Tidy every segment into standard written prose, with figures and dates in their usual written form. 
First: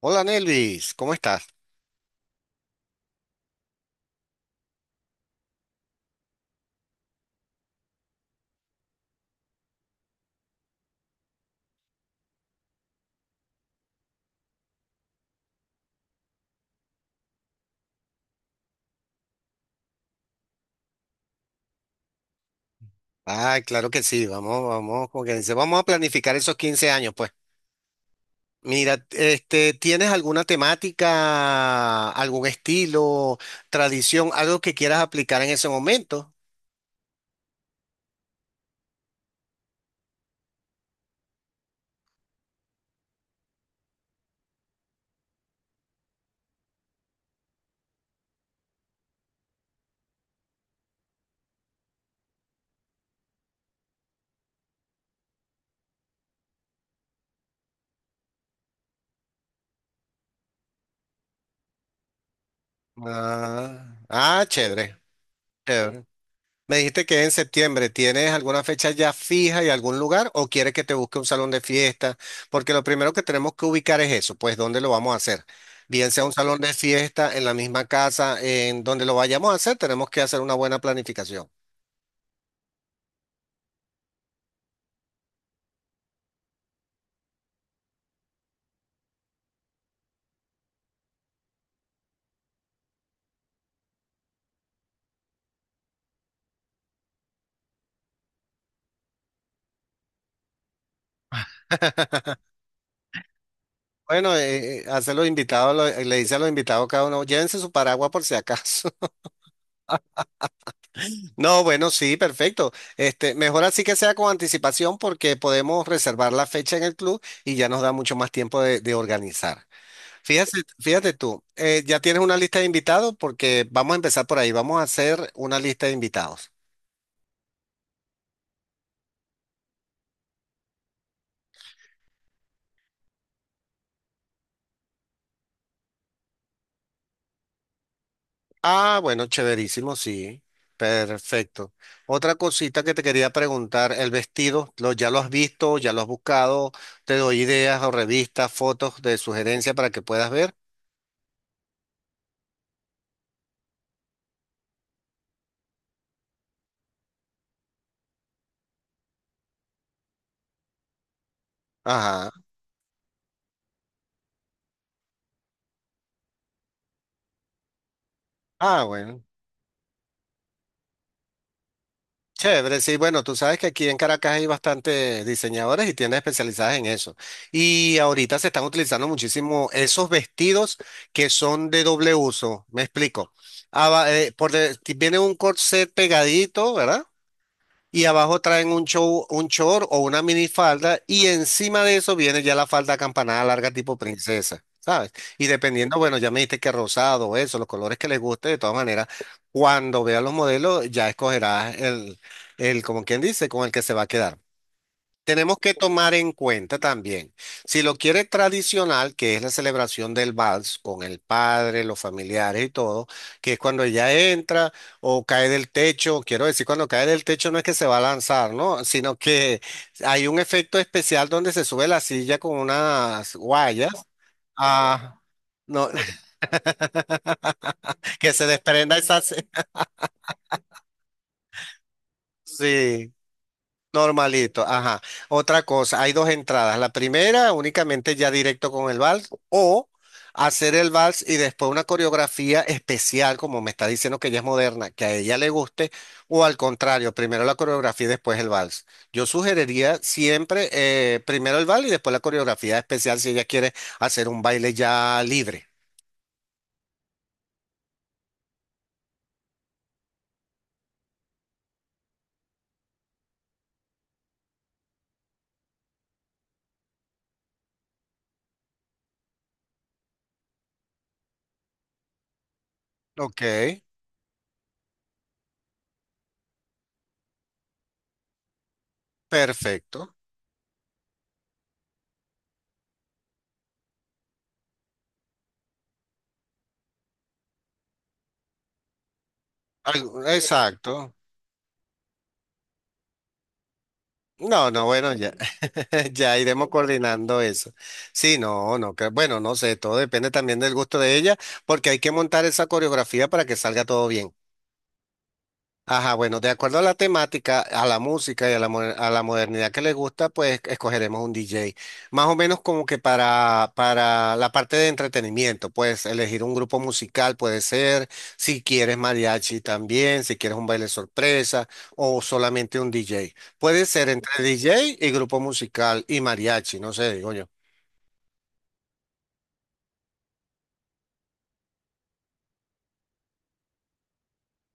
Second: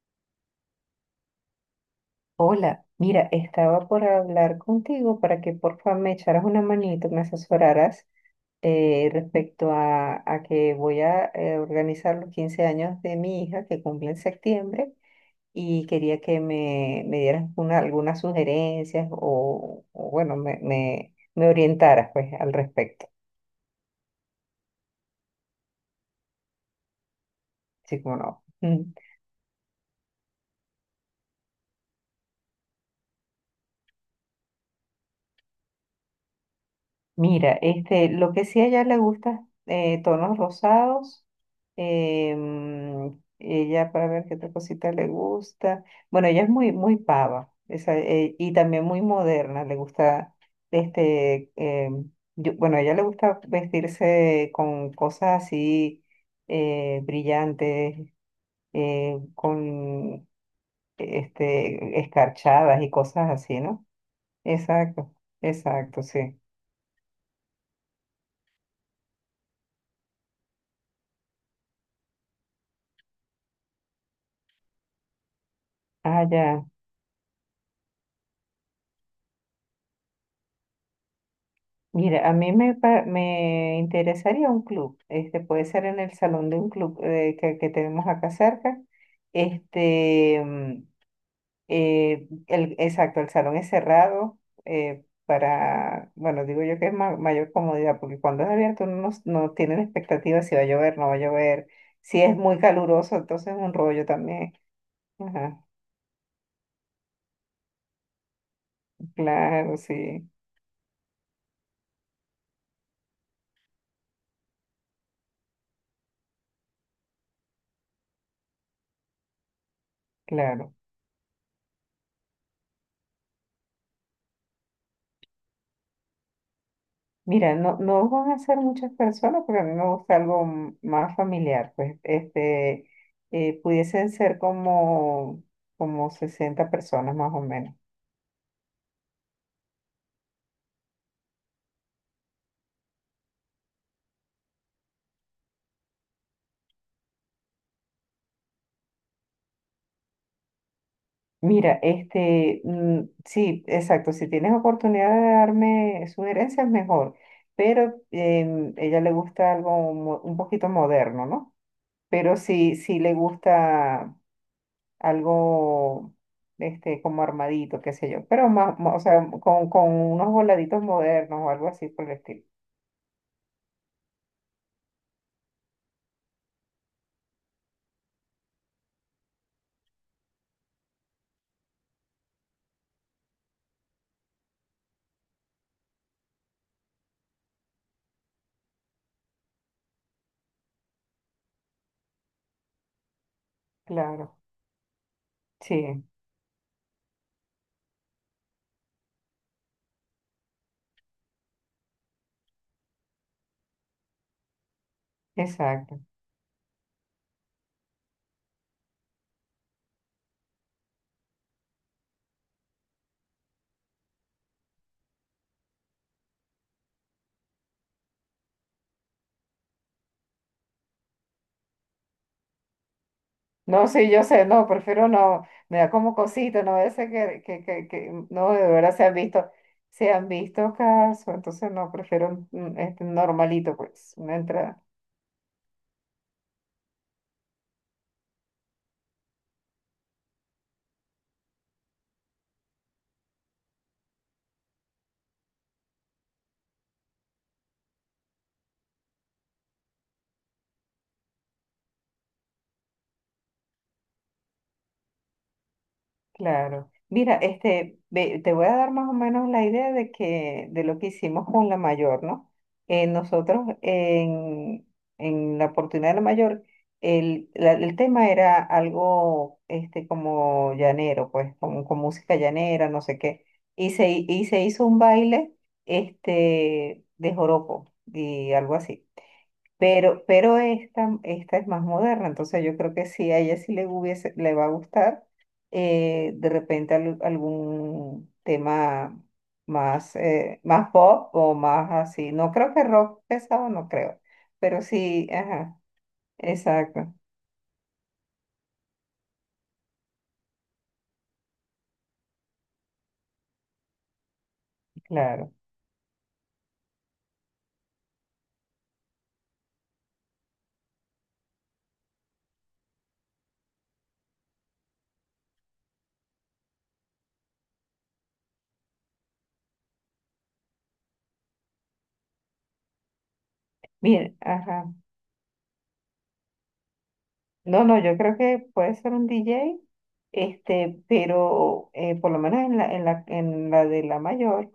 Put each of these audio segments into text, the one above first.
Hola Nelvis, ¿cómo estás? Hola, mira, estaba por hablar contigo para que por favor me echaras una manito, me asesoraras respecto a que voy a organizar los 15 años de mi hija que cumple en septiembre, y quería que me dieras algunas sugerencias o bueno, me orientaras, pues, al respecto. Ay, claro que sí, vamos, vamos, como que dice, vamos a planificar esos 15 años, pues. Sí, como no. Mira, este, ¿tienes alguna temática, algún estilo, tradición, algo que quieras aplicar en ese momento? Mira, este, lo que sí a ella le gusta, tonos rosados. Ella, para ver qué otra cosita le gusta. Bueno, ella es muy, muy pava, esa, y también muy moderna. Le gusta, este, bueno, a ella le gusta vestirse con cosas así brillantes, con este, escarchadas y cosas así, ¿no? Ah, ah, chévere, Exacto, exacto, chévere. sí. Me dijiste que es en septiembre. ¿Tienes alguna fecha ya fija y algún lugar o quieres que te busque un salón de fiesta? Porque lo primero que tenemos que ubicar es eso, pues dónde lo vamos a hacer. Bien sea Ah, un salón ya. de fiesta, en la misma casa, en donde lo vayamos a hacer, tenemos que hacer una buena planificación. Mira, a mí me interesaría un club, este puede ser en el salón de un club que tenemos acá cerca. Este, exacto, el salón es cerrado para, bueno, digo yo que es mayor comodidad, porque cuando es abierto uno no tiene la expectativa si va a llover, no va a llover, si es muy caluroso, entonces es un rollo Bueno, también. Hace los Ajá, invitados, le dice a los invitados cada uno, llévense su paraguas por si acaso. claro, sí, No, bueno, sí, perfecto. Este, mejor así que sea con anticipación porque podemos reservar la fecha en el club y ya nos da mucho más tiempo de organizar. Fíjate, claro. fíjate tú, ya tienes una lista de invitados porque vamos a empezar por ahí, vamos a hacer una lista de invitados. Mira, no, no van a ser muchas personas, pero a mí me gusta algo más familiar. Pues este, pudiesen ser como 60 personas más o menos. Ah, bueno, chéverísimo, sí, perfecto. Otra cosita que te quería preguntar, el vestido, lo, ¿ya lo has visto, ya lo has buscado? Te doy ideas o revistas, fotos de sugerencia para que puedas ver. Mira, este, sí, exacto. Si tienes oportunidad de darme sugerencias, mejor. Pero ella le gusta algo un poquito moderno, ¿no? Ajá, Pero sí, sí le gusta algo este, como armadito, qué sé yo, pero más, ah, más, o bueno. sea, con unos voladitos modernos o algo así por el estilo. Chévere, sí, bueno, tú sabes que aquí en Caracas hay bastantes diseñadores y tiendas especializadas en eso. Y ahorita se están utilizando muchísimo esos vestidos que son de doble uso, me explico. Viene un corset pegadito, ¿verdad? Y abajo traen un short o una minifalda y encima de eso viene ya la falda acampanada larga tipo Claro, princesa, ¿sabes? Y dependiendo, sí, bueno, ya me dijiste que rosado, eso, los colores que les guste, de todas maneras, cuando veas los modelos ya escogerás el, como quien dice, con el que se va a quedar. Tenemos que exacto. tomar en cuenta también, si lo quiere tradicional, que es la celebración del vals con el padre, los familiares y todo, que es cuando ella entra o cae del techo, quiero decir, cuando cae del techo no es que se va a lanzar, ¿no? Sino que hay un efecto especial donde se sube la silla con unas No, guayas, sí, yo sé, no, prefiero ah, no, me no, da como cosita, no vaya a ser que, que se no, de verdad desprenda esa... se han visto casos, entonces no, prefiero este Sí. normalito, pues, una Normalito, entrada. ajá. Otra cosa, hay dos entradas. La primera, únicamente ya directo con el vals, o hacer el vals y después una coreografía especial, como me está diciendo que ella es moderna, que a ella le guste, o al contrario, primero la coreografía y después el vals. Yo sugeriría siempre primero el vals y después la coreografía especial si ella quiere hacer un baile ya libre. Claro. Mira, este, te voy a dar más o menos la idea de que, de lo que hicimos con la mayor, ¿no? Nosotros en la oportunidad de la mayor, el tema era algo este, como llanero, pues, como, con música llanera, no sé Ok, qué. Y se hizo un baile este, de joropo y algo así. perfecto. Pero esta es más moderna, entonces yo creo que sí, a ella sí le hubiese, le va a gustar de repente algún tema más, Algo- más Exacto. pop o más así. No creo que rock pesado, no creo, No, pero no, bueno, sí, ya, ajá, ya iremos exacto, coordinando eso. Sí, no, no, que, bueno, no sé, todo depende también del gusto de ella, porque hay que montar esa coreografía para que salga todo bien. claro. Ajá, bueno, de acuerdo a la temática, a la música y a la, a la modernidad que le gusta, pues escogeremos un DJ. Más o menos como que para la parte de entretenimiento, pues elegir un grupo musical puede ser, si quieres mariachi también, si quieres un baile sorpresa o solamente un DJ. Puede ser entre Mira, DJ ajá. y grupo musical y mariachi, no sé, digo yo. No, no, yo creo que puede ser un DJ, este, pero por lo menos en la, en la de la mayor,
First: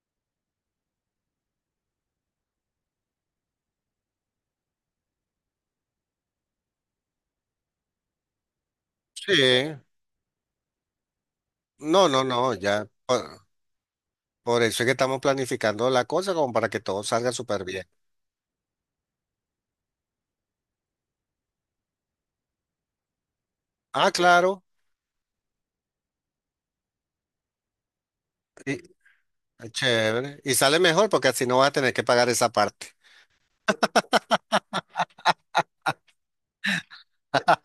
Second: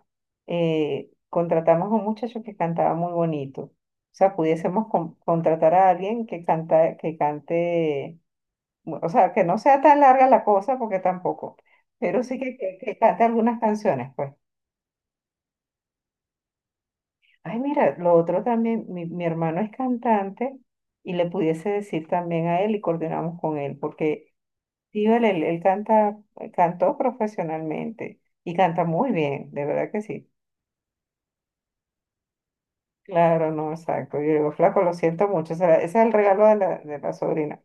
contratamos a un muchacho que cantaba muy bonito. O sea, pudiésemos contratar a alguien que canta, que cante, o Sí, sea, que no sea tan larga la cosa, porque tampoco, no, pero no, sí no, que, que, ya. que cante algunas canciones, pues. Por eso es que estamos planificando la cosa como para que todo salga Ay, súper bien. mira, lo otro también, mi hermano es cantante y le pudiese decir también a él y coordinamos con él, Ah, porque claro. sí, vale, él canta, cantó profesionalmente y canta muy bien, de verdad que sí. Chévere. Y sale mejor porque así no vas a tener que pagar esa parte. Claro, no, exacto. Yo digo, flaco, lo siento mucho. Ese es el regalo de la sobrina.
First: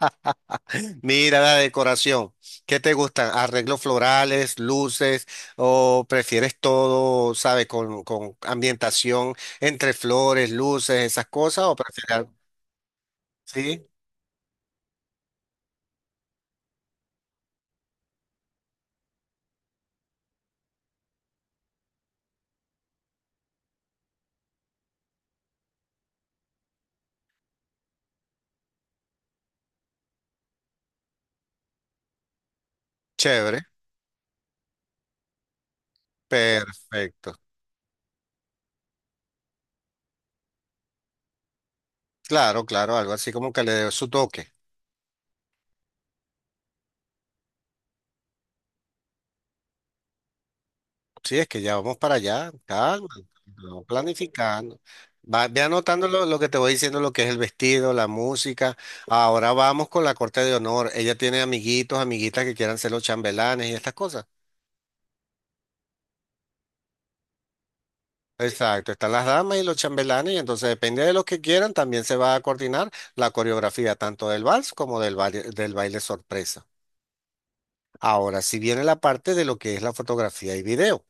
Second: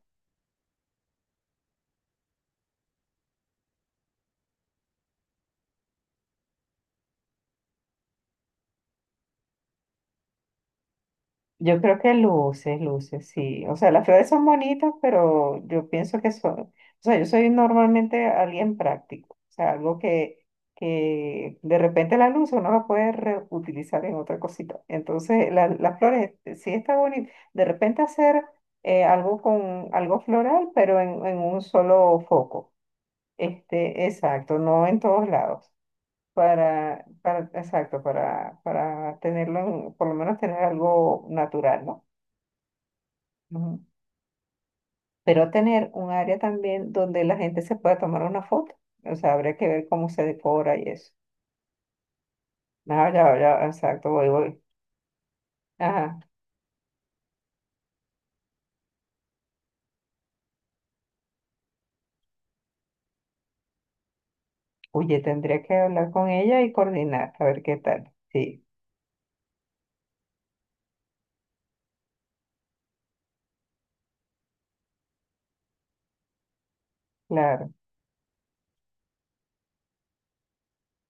Mira la decoración. ¿Qué te gustan? ¿Arreglos florales, luces o prefieres todo, sabe, con ambientación entre flores, luces, esas cosas o Yo creo prefieres que algo? luces, luces, sí. O Sí, sea, las flores son bonitas, pero yo pienso que son, o sea, yo soy normalmente alguien práctico, o sea, algo que de repente la luz uno la puede reutilizar en otra cosita. Entonces, las flores sí está bonito. De repente hacer algo con algo floral, pero en un solo foco. chévere. Este, exacto, no en todos lados. Perfecto. Para, exacto, para tenerlo, por lo menos tener algo natural, ¿no? Claro, claro, algo así como que le Ujú. dé su toque. Pero tener un área también donde la gente se pueda tomar una foto. O sea, habría que ver cómo se decora y eso. Sí, es que ya vamos para allá, calma, No, ya, ya, vamos exacto, voy, voy. planificando. Va, ve anotando Ajá. Lo que te voy diciendo, lo que es el vestido, la música. Ahora vamos con la corte de honor. Ella tiene amiguitos, amiguitas que quieran ser los chambelanes y estas cosas. Oye, tendría que hablar con ella y coordinar, a ver qué tal. Sí, Exacto, están las damas y los chambelanes, y entonces depende de los que quieran, también se va a coordinar la coreografía tanto del vals como del baile sorpresa. claro. Ahora, si viene la parte de lo que es la fotografía y video.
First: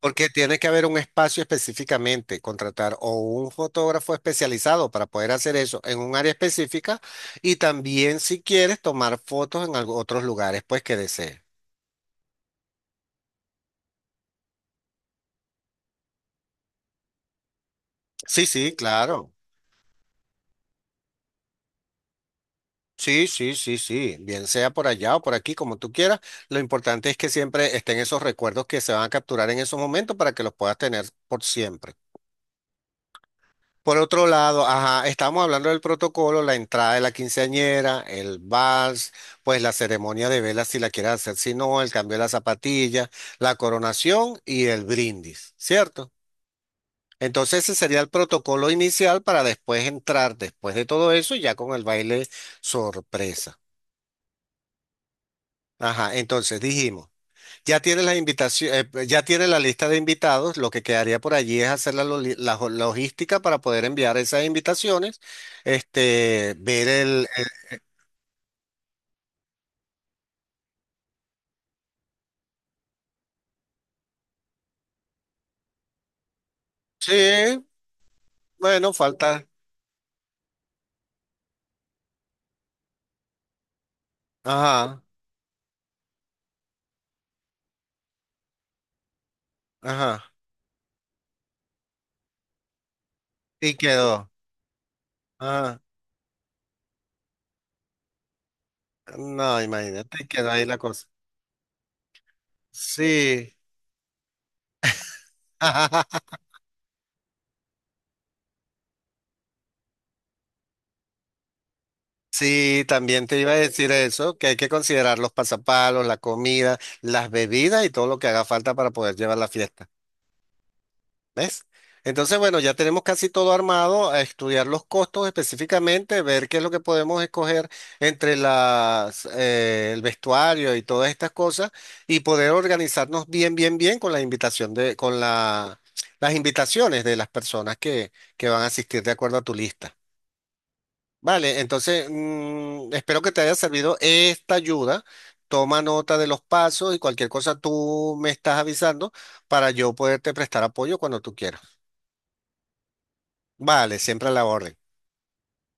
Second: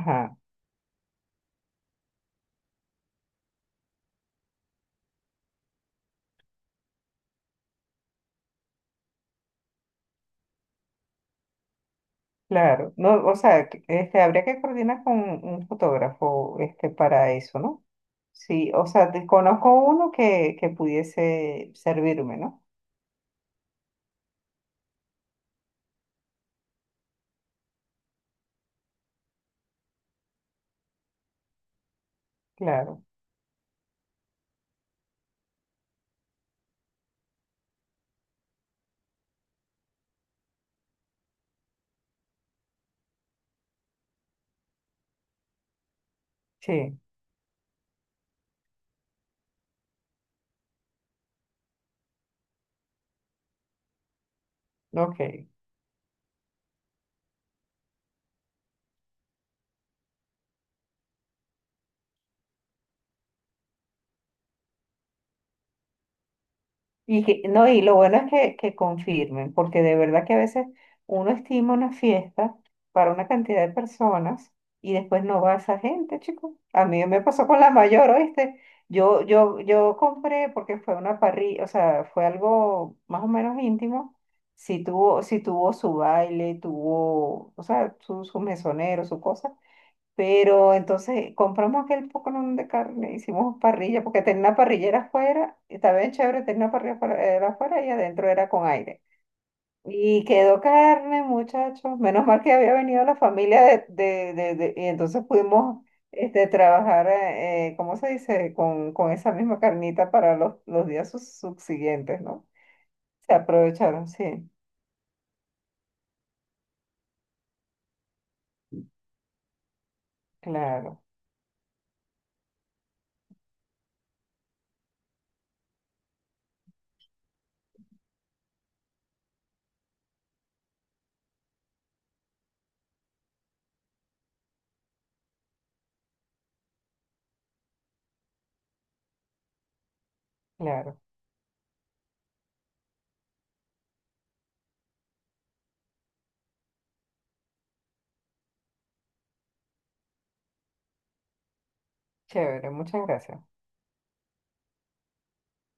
Porque tiene que haber un espacio específicamente, contratar o un fotógrafo especializado para poder hacer eso en un área específica y también si quieres tomar fotos en otros lugares, pues que desees. claro. No, o sea, este, habría que coordinar con un fotógrafo, este, para eso, ¿no? Sí, Sí, sí, o sea, claro. desconozco uno que pudiese servirme, ¿no? Sí, sí, sí, sí. Bien sea por allá o por aquí, como tú quieras. Lo importante es que siempre estén esos recuerdos que se van a capturar en esos momentos para que los puedas tener por siempre. Claro, Por otro lado, ajá, estamos hablando del protocolo, la entrada de la quinceañera, el vals, pues la ceremonia de velas si la quieres hacer, si no, el cambio de la zapatilla, la coronación y el brindis, ¿cierto? sí, Entonces ese sería el protocolo inicial para después entrar, después de todo eso, ya con el baile sorpresa. ok. Ajá, entonces dijimos. Ya tienes la invitación, pues, ya tienes la lista de invitados. Lo que quedaría por allí es hacer la, loli- la jo- logística para poder enviar esas invitaciones. Este, ver el, No, y lo bueno es que confirmen, porque de verdad que a veces uno estima una fiesta para una cantidad de personas y después no va esa gente, chicos. A mí me pasó con sí, la mayor, ¿oíste? bueno, Yo, falta. yo, yo compré porque fue una parrilla, o sea, fue algo más o menos íntimo. Sí Ajá, tuvo, sí tuvo su baile, tuvo, o sea, su mesonero, su cosa, ajá. pero entonces compramos aquel poconón de carne, hicimos Y parrilla, porque quedó. tenía una parrillera afuera, y Ajá. estaba bien chévere, tenía una parrilla afuera, era afuera y adentro era con aire. No, Y imagínate, quedó quedó ahí la cosa. carne, muchachos. Menos mal que había venido la Sí. familia de, y entonces pudimos este, trabajar, ¿cómo se dice? Con esa misma carnita para los días subsiguientes, ¿no? Sí, también Se te iba a decir aprovecharon, eso, que sí, hay que considerar los pasapalos, la comida, las bebidas y todo lo que haga falta para poder llevar la fiesta. claro, ¿Ves? Entonces, bueno, ya tenemos casi todo armado, a estudiar los costos específicamente, ver qué es lo que podemos escoger entre las, el vestuario y todas estas cosas y poder organizarnos bien, bien, bien con la invitación de, con la, las invitaciones de las personas que van a asistir de acuerdo a tu lista. claro. Vale, entonces, espero que te haya servido esta ayuda. Toma nota de los pasos y cualquier cosa tú me estás avisando para yo poderte prestar apoyo cuando tú quieras. Chévere, muchas gracias. Vale, siempre a la orden.